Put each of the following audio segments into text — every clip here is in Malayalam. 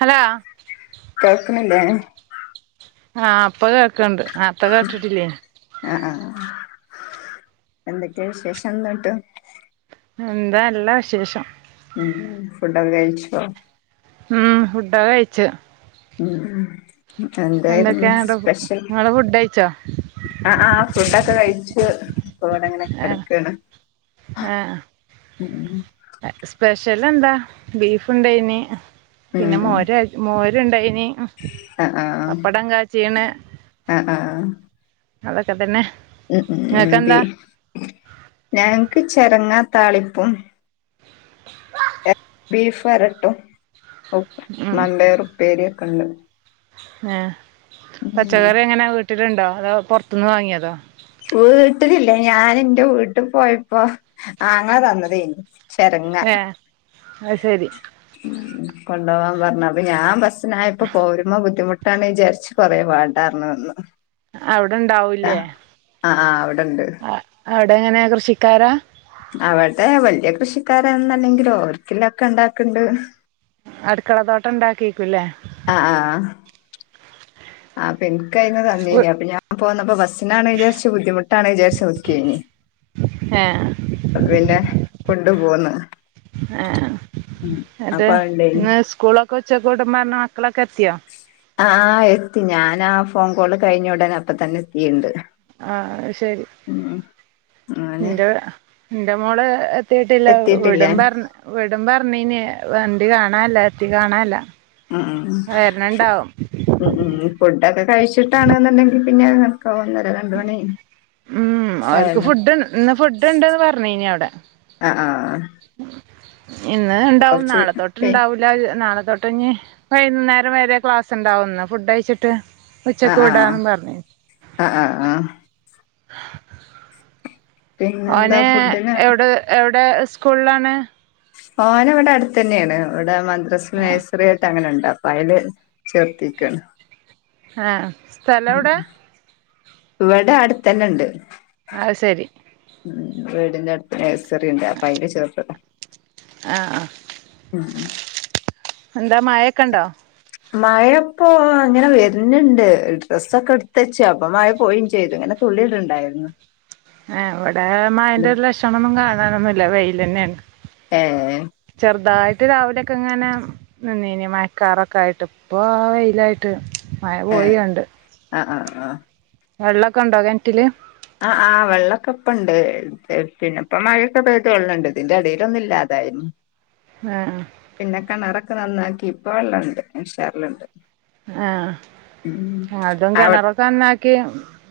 ഹലോ കേൾക്കിനില്ലേ ആഹ് ഇപ്പ കേൾക്കണ്ട് നാർത്തെ കേട്ടിട്ടില്ലേനീ ആഹ് ആഹ് എന്തൊക്കെയ വിശേഷം എന്നട്ടോ എന്താ നല്ല വിശേഷം ഉം ഫുഡൊക്കെ കഴിച്ചോ ഉം ഫുഡൊക്കെ കഴിച്ചു ഉം എന്തായിരുന്നു എന്തൊക്കെയാ ഇങ്ങട്ട് സ്പെഷ്യൽ നിങ്ങള് ഫുഡ് കഴിച്ചോ ആഹ് ആഹ് ഫുഡൊക്കെ കഴിച്ചു ഇപ്പൊ ഇവ്ടെങ്ങനെ ഏഹ് കിടക്കാണ് ഏഹ് സ്പെഷ്യൽ എന്താ ബീഫ് ഉണ്ടേന് ഉം പിന്നെ മോര മോരുണ്ടായിനി പപ്പടം കാച്ചീണ് ആഹ് ആഹ് അതക്കെ തെന്നെ ഉം ഉം ഞങ്ങക്ക് ചര്ങ്ങാ താളിപ്പും ബീഫ് വരട്ടും ഉം മമ്പേർ ഉപ്പേരി ഒക്കെണ്ട് ഏഹ് ഉം പച്ചക്കറി എങ്ങനെ വീട്ടിലുണ്ടോ അതോ പുറത്തുന്ന് വാങ്ങിയതോ വീട്ടിലില്ല ഞാന് എന്റെ വീട്ടിൽ പോയപ്പോ ആങ്ങളാ തന്നതേന് ഏഹ് ആത് ശരി ഉം കൊണ്ടവാൻ പറഞ്ഞ അപ്പൊ ഞാൻ ബസ്സിനായപ്പോ പോരുമ്പോ ബുദ്ധിമുട്ടാണ് വിചാരിച്ചത് കൊറെ വാണ്ട പറഞ്ഞുനിന്നു അവിടെണ്ടാവുംല്ലേ ആഹ് ആഹ് അവിടെണ്ട് അവിടെങ്ങനെയാ കൃഷിക്കാരാ അവടെ വലിയ കൃഷിക്കാരന്നല്ലെങ്കിലും ഒർരിക്കില്ലക്കെ ഇണ്ടാക്ക്‌ണ്ട് അടുക്കള തോട്ടം ഉണ്ടാക്കിക്കുംല്ലേ ആഹ് ആഹ് ഇന്ക്അയ്ന് തന്നീനു അപ്പൊ ഞാൻ പോന്നപ്പോ ബസ് നാണ് വിചാരിച്ചു ബുദ്ധിമുട്ടാണ് വിചാരിച്ചു നോക്കിയ്നി ഏ അപ്പൊ പിന്നെ കൊണ്ടു പോന്ന് ആഹ് എന്നട്ട് ഉണ്ടേനി ഇന്ന് സ്കൂളൊക്കെ ഉച്ചോക്കെ വിടും പറഞ്ഞ മക്കളൊക്കെ എത്തിയോ ആഹ് എത്തി ഞാനാ ഫോൺ കോള് കഴിഞ്ഞ ഉടനെ അപ്പോതെന്നെ എത്തിണ്ട് ആഹ് അയ്ശെരി അങ്ങനെ എന്റെ ന്റെ മോള് എത്തിട്ടില്ല എത്തിയിട്ടില്ലേ വിടും പറഞ്ഞ വിടും പറഞ്ഞീന്നു വണ്ടി കാണല്ല എത്തി കാണല്ല ഉം വേര്ണ്ണ്ടാവും ഉം ഉം ഫുഡൊക്കെ കഴിച്ചിട്ടാണ്ന്നുണ്ടെങ്കി പിന്നെ ഒക്കെ ഒന്നര രണ്ട് മണി ഉം അവർക്ക് ക്കായല്ലോ ഫുഡ് ഇന്ന് ഫുഡ്ണ്ട്ന്ന് പറഞ്ഞീനി അവ്ടെ ആഹ് ആഹ് ഇന്ന് ഇണ്ടാവും കൊറച്ച് നാളെത്തൊട്ട് പി ഇണ്ടാവൂ ല നാളെത്തൊട്ട്ഞ്ഞി വൈകുന്നേരം വരെ ക്ലാസ്ണ്ടാവും ഇന്ന് ഫുഡ് കഴിച്ചിട്ട് ഉച്ചക്ക് ആഹ് ആഹ് വിടാന്നും പറഞ് ആഹ് ആഹ് ആ പിന്നെന്താ ഓന് ഫുഡിന് എവ്ടെ എവ്ടെ എവ്ടെ സ്കൂൾലാണ്? ഓന് വ്ടെ അടുത്തന്നെയാണ് ഇവിടെ മദ്രസ് നേഴ്സറിയായിട്ട് അങ്ങനെണ്ട് അപ്പയ്ല് ചേർത്തിയ്ക്കാണ് ആഹ് സ്ഥലം ഉം എവിടെ ഇവടെ അട്ത്തന്നെണ്ട് അഹ് സെരി ഉം വീടിന്റെ അടുത്ത് നഴ്സറിണ്ട് അപ്പയ്ല് ചേർത്തതാ ആഹ് ആഹ് ഉം എന്താ മഴക്കെണ്ടോ? മഴപ്പോ ഇങ്ങനെ വെര്ന്ണ്ട് ഡ്രസ്സൊക്കെ എട്ത്തച്ചു അപ്പൊ മഴ പോയിം ചെയ്ത് ഇങ്ങനെ തുള്ളിട്ണ്ടായിരുന്നു ആ ഇവടെ മഴന്റൊരു ലക്ഷണൊന്നും കാണാനൊന്നുല്ല വെയില്ലെന്നേണ് ഏഹ് ചെറ്തായിട്ട് രാവിലൊക്കെങ്ങനെ നിന്നീനി മഴക്കാറൊക്കായിട്ട് ഇപ്പൊ വെയിലായിട്ട് മഴ പോയി ഏഹ് ആണ്ട് ആഹ് ആഹ് ആഹാ വെള്ളക്കെണ്ടോ കെണറ്റില്? ആഹ് ആ വെള്ളക്കപ്പെണ്ട് പിന്നപ്പം മഴയൊക്കെ പെയ്തിട്ട് വെള്ളണ്ട് ഇതിന്റെ എടേലൊന്ന് ഇല്ലതായിന്നു ആഹ് പിന്നെ കെണറൊക്കെ നന്നാക്കി ഇപ്പൊ വെള്ളണ്ട് ഉഷാറ്ല്ണ്ട് ആഹ് ഞങ്ങൾതും അവി കെണറൊക്കെ നന്നാക്കി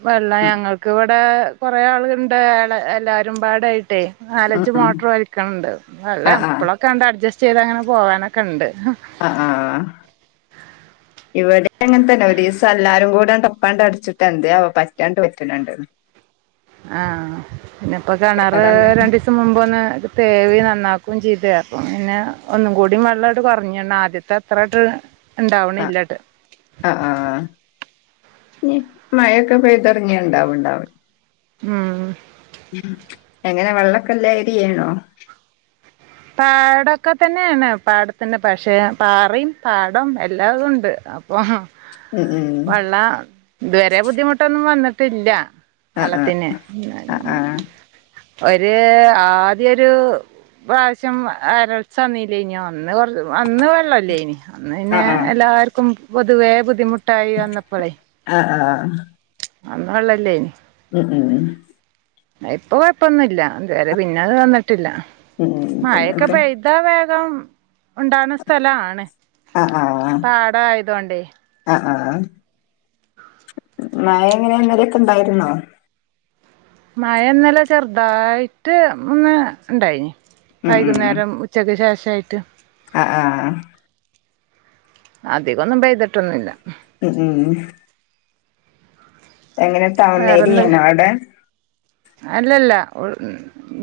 വെള്ളാ ഉം ഞങ്ങൾക്ക് വടെ കെറേ ആളുകള്ണ്ട് എല്ലാരും പാടെ ആയിട്ടേ ഉം നാലഞ്ച് ഉം മോട്ടറ് വലിക്ക്ണ് ണ്ട് വെള്ളം ആഹ് ഇപ്പെളെക്കാണ്ട് അഡ്ജസ്റ്റ് ചെയ്ത് അങ്ങനെ പോവാനൊക്കെണ്ട് ആഹ് ആഹ് ആഹാ ഇവടിം അങ്ങൻത്തന്നെ ഒരീസം എല്ലാരും കൂടാണ്ട് ഒപ്പാണ്ട് അടിച്ചിട്ട് എന്തയാവോ പറ്റാണ്ട് വറ്റ്ണണ്ട്ണ് ആഹ് പിന്നപ്പൊ കെണറ് ആഹ് രണ്ടീസ സം മുമ്പൊന്ന് തേവി നന്നാക്കും ചെയ്ത് അപ്പം പിന്നെ ഒന്നും കൂടി വെള്ളാട്ട് കൊറഞ്ണ് ആദ്യത്തെ അ ത്രാട്ട് ഇണ്ടാവണില്ല്യാട്ട് ആഹ് ആഹ് ഇഞ് മഴൊക്കെ പെയ്തറങ്ങിയാ ഇണ്ടാവുണ്ടാവും ഉം. ഉം എങ്ങനെ വെള്ളക്കെല്ല ഏരിയേണോ? പാടൊക്കെ തന്നെയാണ് പാടത്തന്നെ പക്ഷേ പാറിം, പാടും എല്ലാതുണ്ട്. അപ്പം ഉം ഉം വള്ള ഇതുവരെ ബുദ്ധിമുട്ടൊന്നും വന്നിട്ടില്ല ആഹ് വള്ളത്തിന് ആഹ് ആഹ് ഒര് ആദ്യയൊരു പ്ര പ്രാശ്യം വരൾച്ച വന്നീല്യേനിയൊ അന്ന് കൊറച്ച് അന്ന് വെള്ളല്ലേനി അന്ന് ആഹ് പിന്നെ ആഹ് ആഹ് എല്ലാർക്കും പൊതുവേ ബുദ്ധിമുട്ടായി വന്നപ്പളെ ആഹ് ആഹ് അന്ന് വെള്ളല്ലേനി. ഉം ഊം. ഇപ്പൊ കൊഴപ്പൊന്നുല്ല ഇതുവരെ പിന്നെ അത് വന്നിട്ടില്ല. ഉം ഉം മഴൊക്കെ പിന്നെന്താ പെയ്താ വേഗം ഉണ്ടാണ സ്ഥലാണ്. ആഹ് ആഹ്. ആഹ് ആഹ്. മഴ എങ്ങനെ ഇന്നാല്യൊക്കെ ണ്ടായിരുന്നോ? മഴ ഇന്നലെ ചെറുതായിട്ട് ഒന്ന് ഉണ്ടായ്നി. ഉം വൈകുന്നേരം ഉ ച്ചക്ക് ശേഷായിട്ട്. അഹ് ആഹ് അധികൊന്നും പെയ്തിട്ടൊന്നുല്ല. ഉം ഊം എങ്ങനെ ടൗൺ വേറെന്തഹ് ഏരിയാണോ അവിടെ? അല്ലല്ല ഉൾ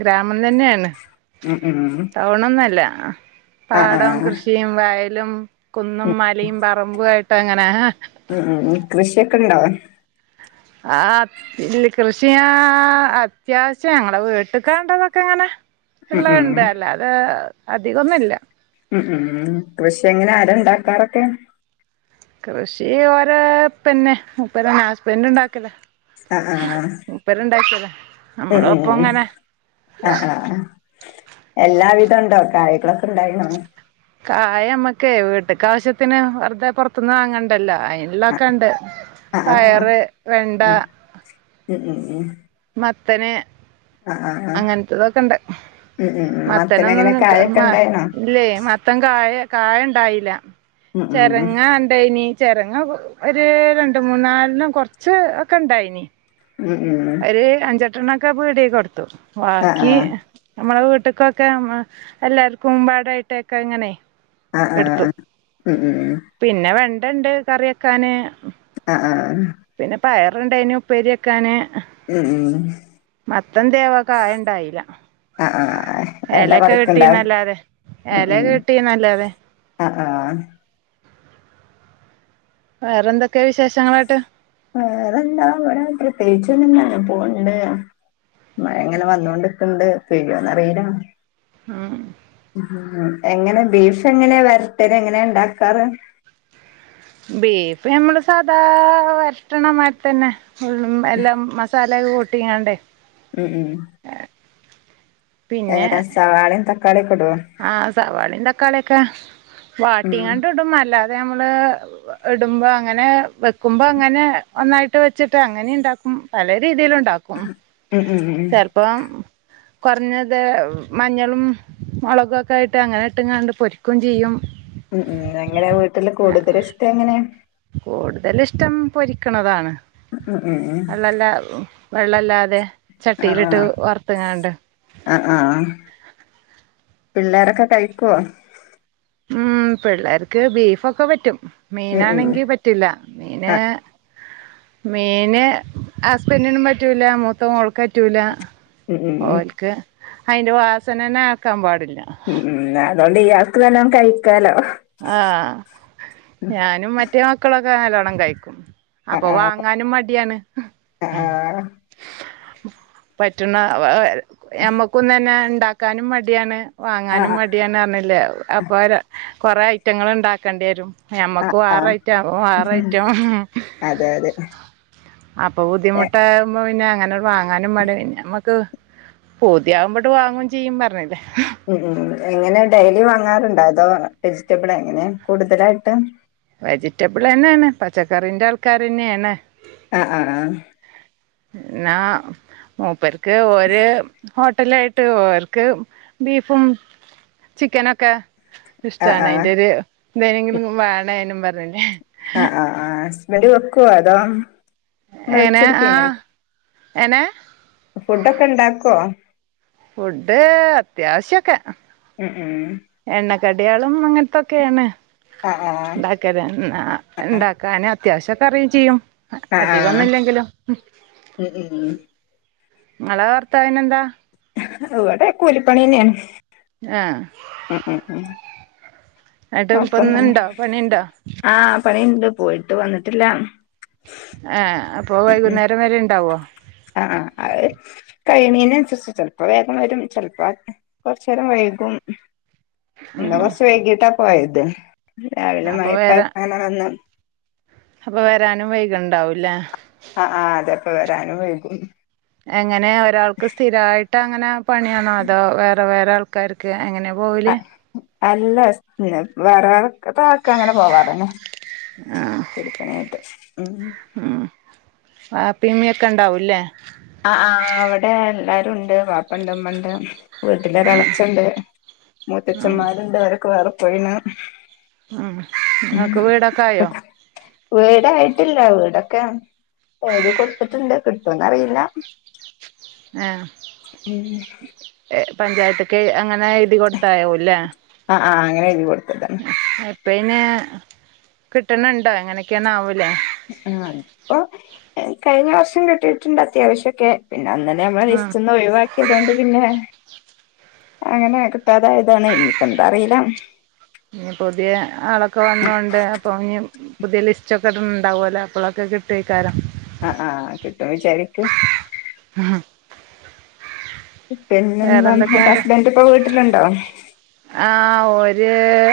ഗ്രാമം തന്നേണ്. ഉം ഊം. ടൗണൊന്നല്ല. പാടം കൃഷിയും വയലും കുന്നും മലയും പറമ്പു ആയിട്ട് അങ്ങനെ. ഉം ഉം. കൃഷിയൊക്കെണ്ടോ? ആഹ് ഇല്ല കൃഷി ഞാ അത്യാവശ്യം ഞങ്ങളെ വീട്ട്ക്കാണ്ടതൊക്കെ ഇങ്ങനെ ഉം ഉം ഇള്ളത്ണ്ട് അല്ലാതെ അധികൊന്നുംല്ല. ഉം ഉം കൃഷി എങ്ങനെ, ആരാ ണ്ടാക്കാറൊക്കെ? കൃഷി ഓരെ ഇപ്പെന്നെ. മുപ്പരെന്നെ ഹസ്ബൻറ് ണ്ടാക്കലാ. ആഹ് ആഹ് മുപ്പര് ഇണ്ടാക്ക്യതാ. ഉം നമ്മളും ഒപ്പ ഉം ങ്ങനെ. ആഹ് ആഹ് ആഹ്. എല്ലാവിധണ്ടോ, കായ്കളൊക്കെ ഇണ്ടായിണോ? കായ നമ്മക്കേ വീട്ട്ക്കാവശ്യത്തിന് വെറുതെ പൊറത്ത്ന്ന് വാങ്ങണ്ടല്ലോ. അയിന് ള്ളെതൊക്കെണ്ട്. ആഹ് ആഹ് പയറ്, വെണ്ട ഉം ഉം ഉം ഉം മത്തൻ, ആഹ് ആഹ് അങ്ങനത്തതൊക്കെണ്ട്. ഉം ഉം മത്തന് എങ്ങനെ മത്തനൊന്നും ക കായൊക്കെ മ ഉണ്ടായിണോ? ഇല്ലേ മ ത്തൻ കായ കായ ഇണ്ടായീല്ല. ഉം ഉം ചെരങ്ങ ണ്ടായിനി. ചെരങ്ങ ഒരു രണ്ട് മൂന്നാല്നം കൊറച്ച് ഒക്കെ ഇണ്ടായിനി. ഉം ഉം. ഒരു അഞ്ചെട്ടെണ്ണൊക്കെ പീട്യേ കൊടുത്തു. ആഹ് ബാക്കി ആഹ് ഞമ്മളെ വീട്ട്ക്കൊക്കെ മ് എല്ലാർക്കുംപാടായിട്ടൊക്കെ ഇങ്ങനെ. ആഹ് എടുത്തു ആഹ് മ്മ്ഹ് മ്മ്ഹ്. പിന്നെ വെണ്ടണ്ട് കറി വെക്കാന്. ആഹ് ആഹ് പിന്നെ പയറ്ണ്ടായ്നുപ്പേര്യെക്കാന്. മ്മ്ഹ് മ്മ്ഹ് മത്തൻ എന്തേ ആവം കായണ്ടായീല. ആഹ് ആഹ് എല എലക്കെ പറിക്ക്ണ്ടാവും കിട്ടീന്നല്ലാതെ ഉം എല ഉം കിട്ടീന്നല്ലാതെ. ആഹ് ആഹ് വേറെന്തൊക്കെയാ വിശേഷങ്ങള്ങ്ട്ട്? വേറെന്താ ഇവടെ പ്രത്യേകിച്ചൊന്നുല്ല ഇങ്ങ പോവ്ണ്ട്. മഴങ്ങനെ വന്നോണ്ട്ക്ക്ണ്ട് പെയ്യോന്നറീല്ല. ആഹ്. എങ്ങനെ ബീഫ് എങ്ങനെയാ വരട്ടൽ? എങ്ങനെയ ഉണ്ടാക്കാറ്? ബീഫ് നമ്മള് സാദാ വരട്ടണമായിരിത്തന്നെ. മ്മ്ഹ് എല്ലം മസാലയൊക്കെ കൂട്ടീങ്ങാണ്ടെ മ്മ്ഹ് മ്മ്ഹ് ഏഹ് എങ്ങനാ സവാളയും തക്കാളിയൊക്കിടുവോ? ആഹ് സവാളീം തക്കാളിയൊക്കെ ഉം വാട്ടിങ്ങാണ്ട് ഇടും അല്ലാതെ നമ്മള് ഇടുമ്പോ അങ്ങനെ വെക്കുമ്പോ അങ്ങനെ ഒന്നായിട്ട് വെച്ചിട്ട് അങ്ങനെ ഇണ്ടാക്കും പല രീതിയില്ണ്ടാക്കും. ഉം ഉം ഉം ക്കും ചെലപ്പോം കൊറഞ്ഞത് മഞ്ഞളും മുളകൊക്കെ ഇട്ട് അങ്ങനെ ഇട്ട്ങ്ങാണ്ട് പൊരിക്കും ചെയ്യും. മ്മ് മ്മ് എങ്ങനെയാ വീട്ടില് കൂടുതലിഷ്ടെങ്ങനെയാ? കൂടുതലിഷ്ടം പൊരിക്കണതാണ്. ഉം ഉം ഉം വെള്ളല്ല വെള്ളല്ലാതെ ചട്ടിയിലിട്ട് വറുത്തങ്ങാണ്ട്. അഹ് ആഹ്. പിള്ളേരൊക്കെ കഴിക്കുവോ? മ്മ്ഹ് പിള്ളേർക്ക് ബീഫൊക്കെ പറ്റും ഉം ഉം മീനാണെങ്കി പറ്റ് റ്റില്ല. മീനെ ആഹ് മീന് ഹസ്ബൻഡിനും പറ്റൂല, മൂത്ത മോൾക്ക്‌ പറ്റൂല. ഉം ഉം ഓൽക്ക് അയിന്റെ വാസനന്നെ കേക്കാൻ പാടില്ല. മ്മ്ഹ് അതുകൊണ്ട് ഇയാൾക്ക് നല്ലോ കഴിക്കാലോ? ആഹ് ഞാനും മറ്റേ മക്കളൊക്കെ നല്ലോണം കഴിക്കും. അപ്പൊ ആഹ് വാങ്ങാനും മടിയാണ്. പറ്റുണ ഞമ്മക്കും തന്നെ ഇണ്ടാക്കാനും മടിയാണ്. വാങ്ങാനും ആഹ് മടിയാന്നറിഞ്ഞില്ലേ. അപ്പൊ കൊറെേ ഐറ്റങ്ങള്ണ്ടാക്കേണ്ടി വരും. ഞമ്മക്ക് വേറ ആഹ് ഐറ്റം അവർ വേറ ഐറ്റം. അതെ അതെ അപ്പൊ എ ബുദ്ധിമുടട്ടാകുമ്പോ പിന്നെ അങ്ങനെ വാങ്ങാനും മടിയ. പിന്നെ മ്മക്ക് പൂതിയാവുമ്പോട് വാങ്ങും ചെയ്യും പറഞ്ഞില്ലേ? മ്മ്ഹ് എങ്ങനെ ഡെയിലി വാങ്ങാറുണ്ടോ? അതോ വെജിറ്റബിൾ എങ്ങനെയ കൂടുതലായിട്ടും? വെജിറ്റബിളെന്നെയാണ്. പച്ചക്കറിന്റെ ആൾക്കാറെന്നെയാണ്. ആഹ് ആഹ് ആഹ് ന്നാ മൂപ്പർക്ക് ഒരു ഹോട് ട്ടലായിട്ട് ഓർക്ക് ബീഫും ചിക്കനൊക്കെ ആഹ് ഇഷ്ടാണ്. ആഹ് അയ്ന്റെ ഒരു ന്തേനെങ്കിലും വേണേനും പറഞ്ഞില്ലേ? ആഹ് ആഹ് ഹസ്ബന്റ് വെക്കുവോ അതോ? നിങ്ങള് വെച്ച് എനെ കൊടുക്കേ ആഹ് എനെ? ഫുഡൊക്ക്‌ണ്ടാക്കോ? ഫുഡ് അത്യാവശ്യൊക്കെ? മ്മ്ഹ് മ്മ്ഹ് എണ്ണക്കടയാളും അങ്ങനത്തൊക്കെയാണ് ആഹ് ആഹ് ഉണ്ടാക്കന്ന ന്നാ ഉണ്ടാക്കന്ന് അത്യാവശ്യംക്കെ അറിയയും ചെയ്യും ആഹ് അധികംന്നും ആഹ് ഇല്ലെങ്കിലോ ഉം ഉം നിങ്ങളെ ഭർത്തവിന എന്താ ഇവിടെ കൂലിപ്പണി എന്നെയാണ് ആഹ ഉം ഉം ഉം എട്ട് ഇപ്പൊ ന്ന് കൊഴപ്പൊന്നുല്ല ഇണ്ടോ പണിയുണ്ടോ ആഹ് പണിയുണ്ട് പോയിട്ട് വന്നിട്ടില്ല ഏഹ് അപ്പൊ വൈകുന്നേരം വരെ ഉണ്ടാവോ അ ആഹ് അഹ് കഴിനേന് അനുസരിച്ച് ചെലപ്പോ വേഗം വരും ചിലപ്പോ കൊറച്ച് നേരം വൈകും ഇന്ന് കൊറച്ച് വൈകീട്ടാ പോയത് രാവിലെ അപ്പൊ മഴക്കായപ്പോ അങ്ങനെ നിന്ന് അപ്പ വരാനും വൈകണ്ടാവൂല്ലേ ആ ആ അതെപ്പ വരാനും വൈകും എങ്ങനെ ഒരാൾക്ക് സ്ഥിരമായിട്ട് അങ്ങനെ പണിയാണോ അതോ വേറെ വേറെ ആൾക്ക് ക്കാർക്ക് എങ്ങനെ പോവൽ അല്ല വേറെ വേറെ ആക്കെ അങ്ങനെ പോവാറന്നെ കുരിപ്പനായിട്ട് ഉ ഉം വാപ്പിം ഉമ്മി യൊക്കെ ഉണ്ടാവല്ലേ ആ ആ ഇവിടെ എല്ലാരും ഉണ്ട് വാപ്പ ഉണ്ട് ഉമ്മ ഉണ്ട് വീട്ടിലൊരളച്ചണ്ട് ഉം മൂത്തച്ഛന്മാരുണ്ട് അവരൊക്കെ വേറെ പോയിണ് ഉം ഇങ്ങക്ക് ഉം വീടൊക്കെ ആയോ [unintelligible] വീടായിട്ടില്ല വീടൊക്കെ എഴുതി കൊടുത്തിട്ടുണ്ട് കിട്ടുംന്ന്റിയില്ല ഏഹ് ഉം പഞ്ചായത്ത്ക്ക് അങ്ങനെ എഴുതി കൊടുത്താവൂലേ ആ ആ അങ്ങനെ എഴുതി കൊടുത്തതാണ് പിന്നെ കിട്ടണുണ്ടോ എങ്ങനെയൊക്കെയാണ് ആവല്ലേ ആ അപ്പോ കഴിഞ്ഞ വർഷം കിട്ടിട്ടിണ്ട് അത്യാവശ്യം ഒക്കെ പിന്നെ ഒന്നിനെ നമ്മൾ ഉം ലിസ്റ്റ് ന്ന് ഒഴിവാ ക്കി അതുകൊണ്ട് പിന്നെ അങ്ങനെ കിട്ടാതായതാണ് ഇനിപ്പ എന്താ അറിയില ഇനി പുതിയ ആളൊക്കെ വന്നൊണ്ട് അപ്പൊ ഇഞ് പുതിയ ലിസ്റ്റ് ഒക്കെ ഉണ്ടാവുമല്ലൊ അപ്പോഴൊക്കെ കിട്ടുവക്കാരം ആ ആ കിട്ടും വിചാരിക്ക ഉം ഹ് പിന്നെന്താ അ ന്റെ വേറെന്തൊക്കെണ്ട് ഹസ്ബന്റ് ഇപ്പോ വീട്ടിലുണ്ടോ ആ ഓര്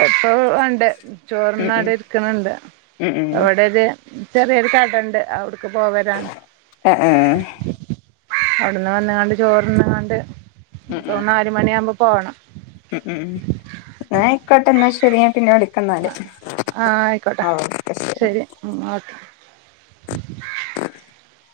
ഇപ്പോ ഉണ്ട് ചോർ ഉം ന്നട്ട് ഇരിക്കുന്നുണ്ട് ഉം ഉം ഉം ഇവിട ഒരു ചെറിയൊരു കടു കടണ്ട് അവിടെ പോവലാ ആ ആ അവിടന്ന് വന്നണ്ട് ചോറ്ന്നണ്ട് ഉം ഇപ്പൊ ഉം ഒന്ന് നാൽ മണി ആകുമ്പോ പോകണം ഉം ഉം ന്നാ അയ്ക്കോട്ടെ എന്നാ ശരി ഞാൻ പിന്നെ വിളിക്കാ ആ എന്നാല് ആ ആയിക്കോട്ടെ ശരി ഓക്കെ [unintelligible]